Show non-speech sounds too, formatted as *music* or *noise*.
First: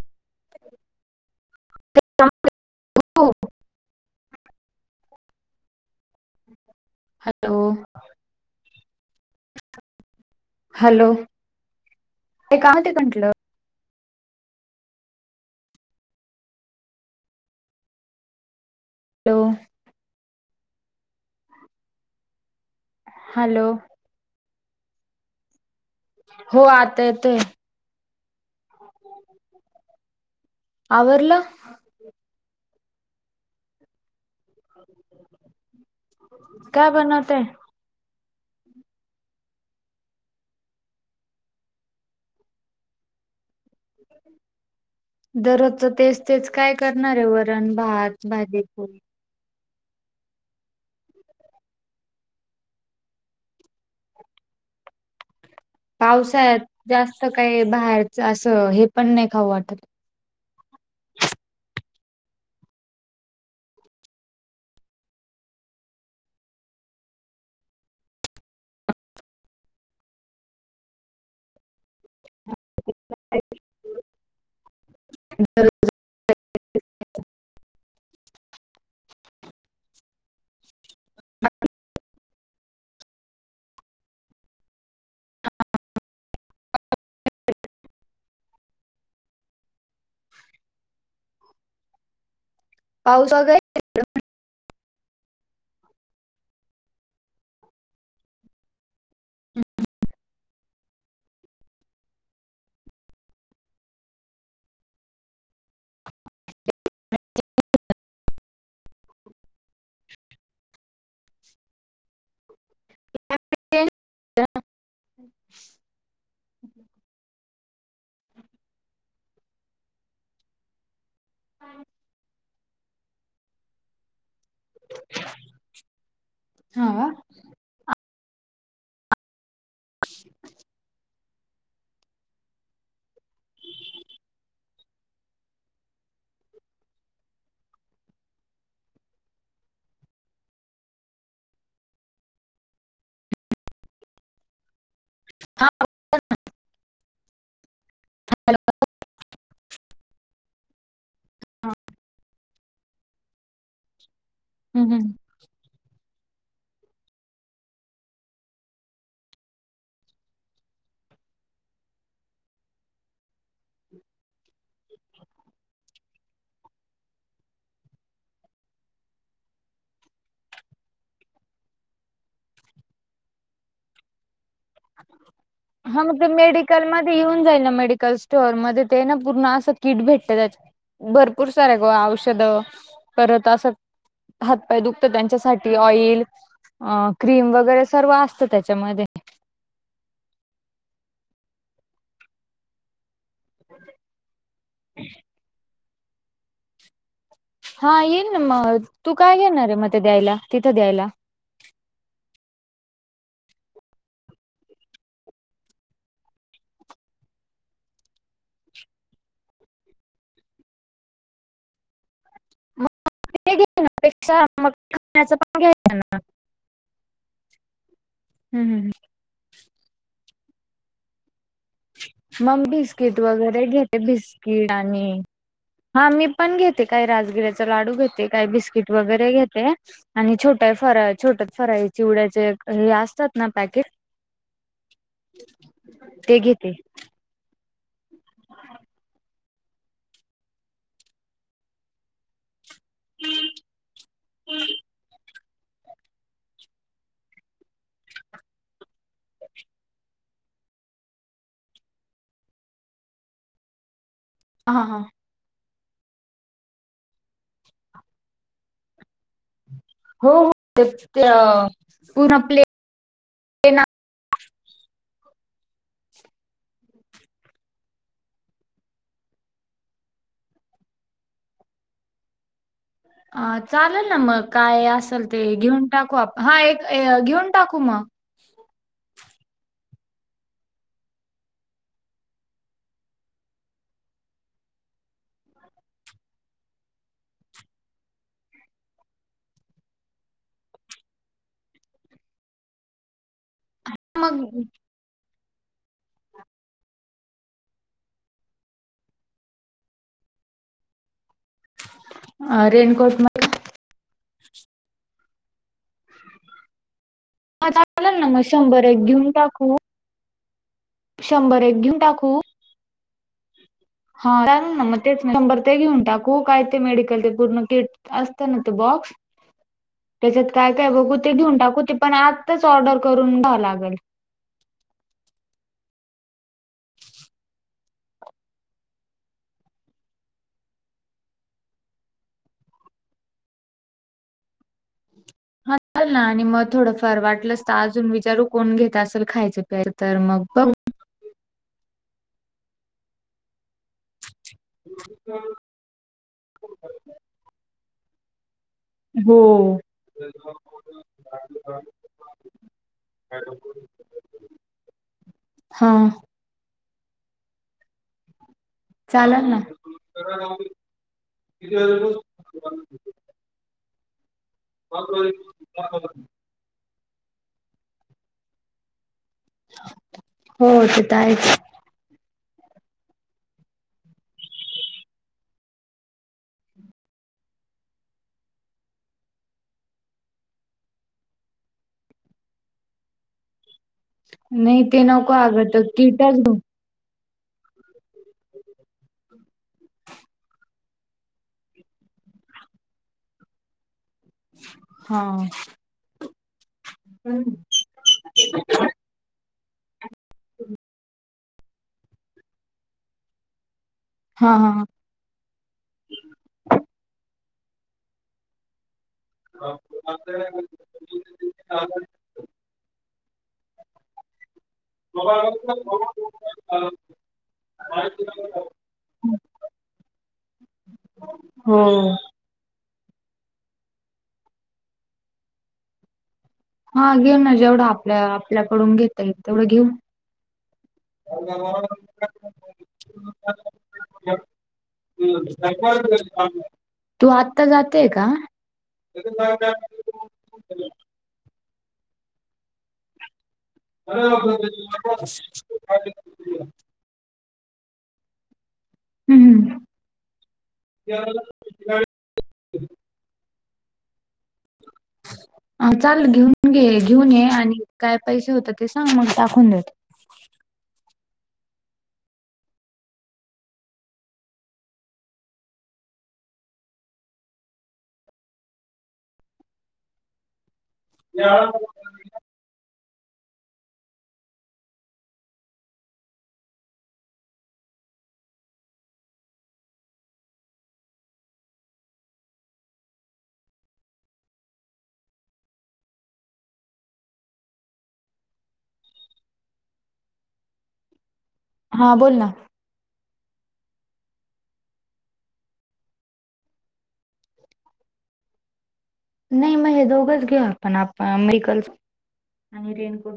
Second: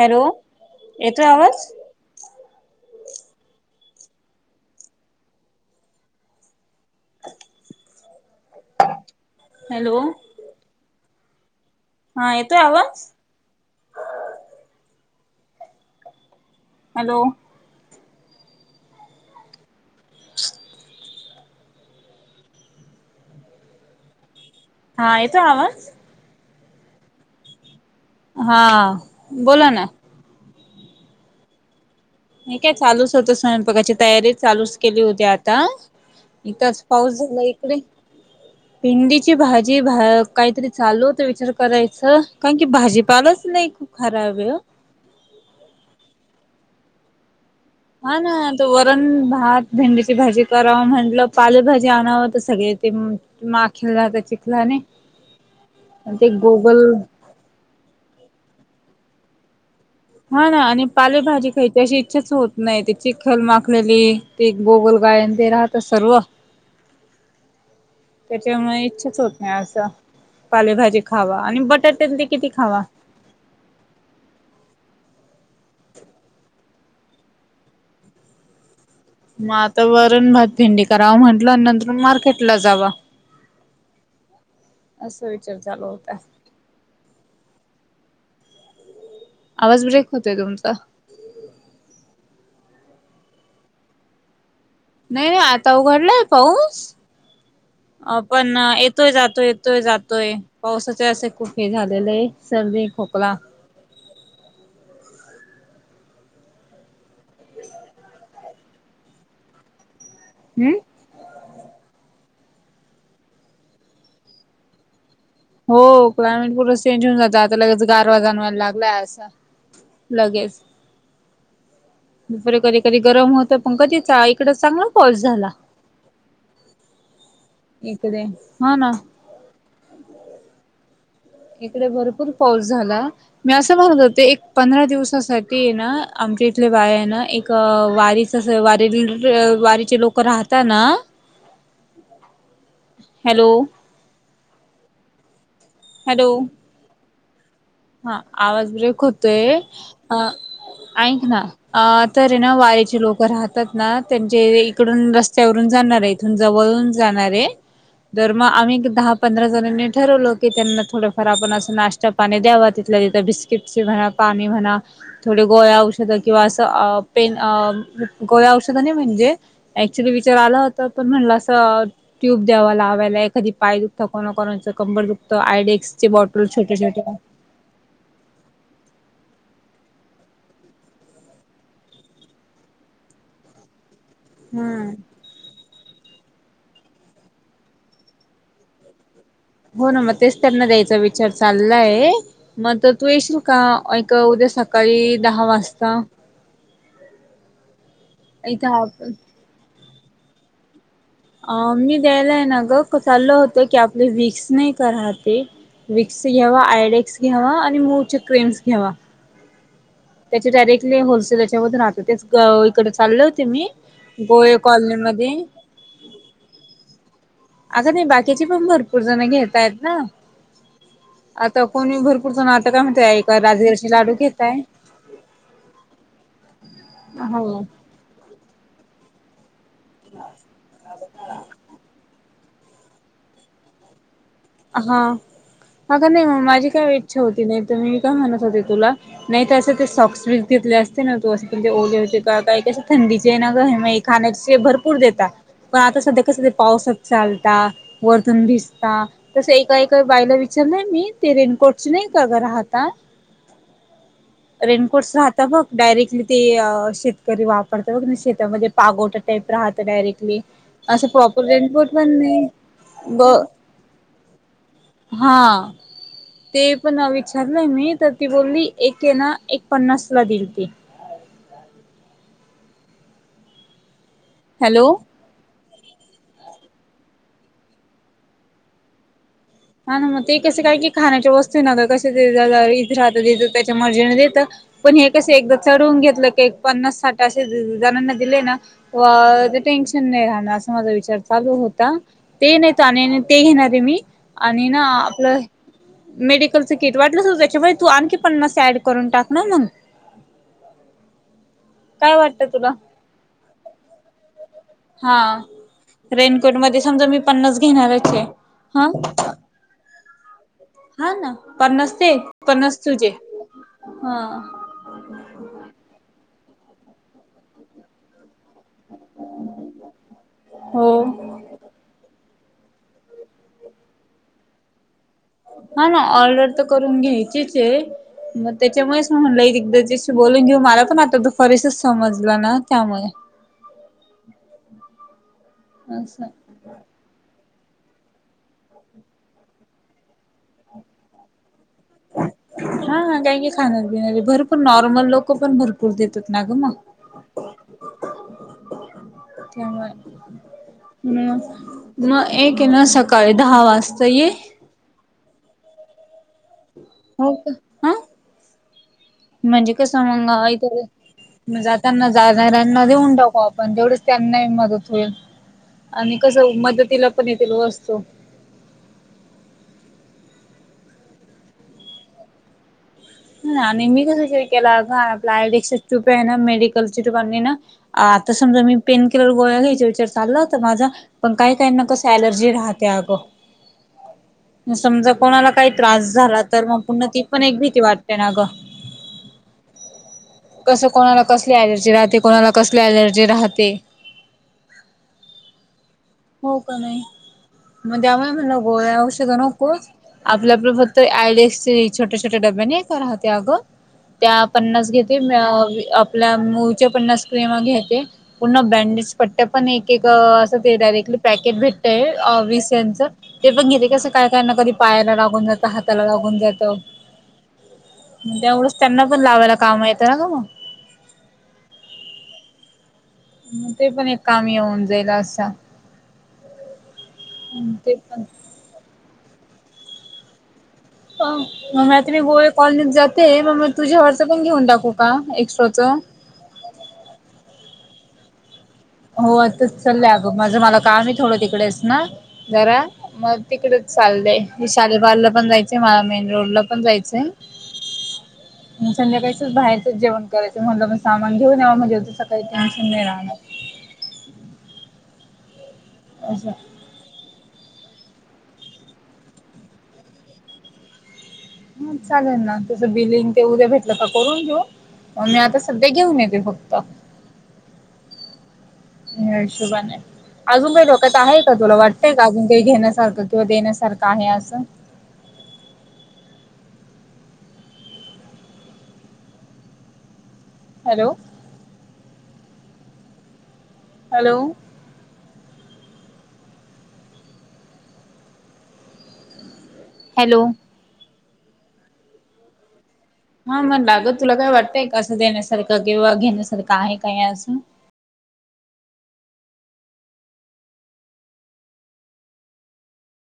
Hello येतो आवाज हो हो. हॅलो. हॅलो. हॅलो. हा ते येतोय काम होते आवाज म्हटलं हॅलो. हॅलो. *inaudible* हॅलो. हा येतोय आवाज हो आता येतोय. हा बोला ना. आवरलं. नाही काय चालूच होत स्वयंपाकाची तयारीत चालूच केली होती आता इथच काय पाऊस बनवतय झाला इकडे. *inaudible* भिंडीची भाजी काहीतरी चालूत विचार करायचं कारण की भाजीपालाच नाही. खूप खराब आहे ओ. दररोजच तेच तेच काय करणार आहे वरण हा भात ना भाजी तो पोळी वरण भात भेंडीची भाजी कराव म्हंटलं पालकभाजी आणावं तर सगळे ते माखेललाता चिखलाने आणि ते पावसाळ्यात गोगल. जास्त काही बाहेरच असं हे पण नाही खाऊं वाटत. हा ना आणि पालेभाजी खायची अशी इच्छाच होत नाही ते चिक्खल माखलेली ते गोगलगाय ते असं सर्व ह *inaudible* त्याच्यामुळे इच्छाच होत नाही असं. पालेभाजी खावा आणि बटाटे ते किती खावा. मी तर मग आता वरण भात भेंडी करावा म्हंटलं नंतर मार्केट ला जावा. असा विचार चालू होता. आवाज ब्रेक होतोय तुमचा? पाऊस वगैरे नाही नाही आता उघडलाय पाऊस पण येतोय जातोय येतोय जातोय पावसाचे असे खूप हे झालेले आहे सर्दी खोकला हम्म हो क्लायमेट पुढं चेंज होऊन जातात लगेच गारवा जाणवायला लागलाय असं लगेच कधी कधी गरम होतं पण कधी इकड चांगला पाऊस झाला हा वा एकद हा ना इकडे भरपूर पाऊस झाला मी असं म्हणत होते एक पंधरा दिवसासाठी ना आमच्या इथले बाय आहे ना एक अ वारीच वारी वारीचे लोक राहतात ना *inaudible* हॅलो हा हॅलो हा आवाज ब्रेक होतोय ऐक ना तर वारीचे लोक राहतात ना त्यां हम्म इकडून रस् चवरून जाणार आहे इथून जवळून जाणार आहे तरर मग आम्ही दहा पंधरा जणांनी ठरवलो की त्यांना थोडंफार आपण असं नाश्ता पाणी द्यावत तिथल्या तिथं बिस्किटस म्हणा पाणी म्हणा थोडे गोळ औषधं किंवा असं पेन अ गोळ औषधं नाही म्हणजे ऍक्च्युली विचार आला होता पण म्हणलं अस ट्यूब द्यावा लावायला एखादी पाय दुखतं कोणा कोणाच कंबर दुखतं हा आयडेक्सचे मग ते बॉटल छोटे छोटे मेडिकलमध्येध्ये येऊन जाईल मेडिकल स्टोअरमध्येध्ये ते ना पूर्ण असं किट भेटत त्याच भरपूर सारे ग औषध करत असं हातपाय हम्म दुखत त्यांच्यासाठी ऑइल अ क्रीम वगैरे सर्व असतं त्याच्यामध्ये हो ना मग तेच त्यांना द्यायचा विचार चाललाय मग तू येशील का एक उद्या सकाळी दहा वाजता हा येईल ना इथे मग आपण तू काय घेणारे म ते द्यायला तिथं द्यायला अ मी द्यायलाय ना ग चाललं होतं की आपले विक्स नाही कहते विक्स घ्यावा आयडेक्स घ्यावा आणि मूवचे क्रेम्स घ्यावा त्याचे डायरेक्टली होलसेल याच्या मधून राहत तेच मग इकडं चाललं ते मी गोवे कॉलनीमध्येध्ये हल आता नाही बाकीची पण भरपूर जण घेतायत ना आता कोणी भरपूर जण मग आता काय बिस्किट म्हणतय का वगैरे राजगिराचे घेते लाडू घेताय बिस्किट आणि हा मी पण घेते काही हो राजगिऱ्याचा लाडू घेते काय बिस्किट वगैरे घेते आणि छोटा फरा छोट फराई चिवड्याचे हे असतात ना पॅकेट हा ह का नाही ते मग माझी घेते काय इच्छा होती नाही तर मीी काय म्हणत होते तुला नाही तर असं ते सॉक्स बस घेतले असते ना तो असणे ओले होते काय कं थंडीचे आहे ना का मा खाण्या भरपूर देता पण आता सध्या कस ते पावसच चालता वरतून भिजता तस एका एका बायला विचारलंय मी ते रेनकोटची नाही का राहता *inaudible* हा रेनकोट राह तर बघ डायरेक्टली ते शेतकरी वापरत बघ ना शेतामध्ये पागोटा टाईप राहत हो डायरेक्टली हो असं ते प्रॉपर रेंटपोर्ट पण पूर्ण नाही प्लेन हा ते पण विचारलं मी तर ती बोलली एके ना एक पन्नासला दिली ती अ चालेल ना मग काय हॅलो असेल ते घेऊन टाकू आप हा एक घेऊन टाकू मग हा ना मग ते कसे काय की खाण्याच्या वस्तू नका कसे इथं राहत देत त्याच्या मर्जीने देतं पण हे कस एकदा चढवून घेतलं की पन्नास साठ असे जणांना दिले ना व ते टेन्शन नाही राहणार असा माझा विचार चालू होता ते नाहीत आणि ते घेणार आहे मी मग आणि ना आपलं मेडिकलचं किट वाटलं त्याच्यामुळे तू आणखी पन्नास ऍड करून टाकण मग काय वाटतं तुला कोत म हा रेनकोट मध्ये समजा मी पन्नास हा घेणारच चालेल आहे ना मग शंभर हा एक घेऊन टाकू हा ना शंभर पन एक घेऊन नसते टाकू पण नस तुजे हा चाल ना मग तेच शंभर ते घेऊन टाकू काय ते मेडिकल ते पूर्ण किट असत ना तो बॉक्स त्याच्यात काय काय हो बघू ते घेऊन टाकू ते पण आत च ऑर्डर करून द्या लागेल हा ना ऑर्डर तर करून घ्यायचीच आहे मग त्याच्यामुळेच म्हणलं एकदा ज बोलून घेऊ मला पण आता तो फरसच समजला ना त्यामुळे हा चाल ना असं आणि मग थोडं फर वाटलंस तर अजून विचारू कोण घेत असेल खायचं प्याय तर मग बघ हा काही क खाणार पिणार भरपूर नॉर्मल लोक पण भरपूर पुूर देत ना ग म हो हम् न एक ये ना सकाळी दहा वाजता ये हा हो का हा चालेल ना म्हणजे कसं मंगा इ तर जाताना ज ना देऊन टाकू आपण जवढच त्यांना मदत होईल आणि कस मदतीला पण येथ असतो हो तेथ आहेच आणि मी कसरी केलं हो आपला आयडक्स टूप आहे ना मेडिकलची टूप ना आता समजा मी पेन किलर गोळ्या घ्यायच्या विचार चालला तर माझा पण काही काही न कस अलर्जी राहते अगं नाही ते समजा नको कोणाला अगं काही तर त्रास किटच झाला घेऊ तर मग पुन्हा तीथ पण एक भीती वाटते ना ग कसं कोणाला कसली एलर्जी राहते कोणाला कसली अलर्जी राहते हा हो का नाही मग त्यामुळे मला गोळ औषध नको आपल्या आप फक्त आयडीएक्स छोट्या छोट्या डब्या नाही का राहते अगं त्या हा हा पन्नास घेत आपल्या मूच्या प स्क्रीम घेते पूर्ण बँडेज पट्ट्या पण एक एक असं ते डायरेक्टली पॅकेट भेटतय वीसच ते पण घेते कसं काय काय ना कधी पायाला लागून जात हाताला लागून जातं तेवढंच त्यांना पण लावायला काम येतं ना का मग होम मग ते पण एक काम येऊन जाईल असा हा घेऊ ना जेवढा ते पण आपल्या आपल्याकडून घेता येईल तेवढं घेऊ मग मी आता मी गोवे कॉलनीत जाते मग म तुझ्यावरचं पण घेऊन टाकू का एक्स्ट्राचं तू आत्ता जातय का होता चचालं अगं माझं मला काम आहे थोडं तिकडेच ना जरा मग तिकडे चालद शालेबारला पण जायचं मला मेन रोड ला पण जायचंय संध्याकाळीसच हम्म बाहेरच जेवण करायचं म्हणला मण सामान घेऊन याव म्हणजे हो. ैतनसंदे रा ह चाल असं. घेऊन घे घेऊन ये आणि काय पैसे होत ते सांग मग टाकवून देत. ह चागल ना तसं बिलिंग ते उद्या भेटलं का करून घेऊ मग मी आता सध्या घेऊन येते फक्त हशुबा नाही अजून काही डोकयत आहे का तुला वाटत. का आपून काही घेण्यासारखं किंवा देण्यासारखं आहे असं. हॅलो. हॅलो. हॅलो. हां बोल ना. हा मग लागत तुला काय वाटतंय कसं देण्यासारखं किंवा घेण्यासारखं आहे काय असं. नाही मग हे दोघच घेऊ आपण आपण मेकल् आणि रेनकोट.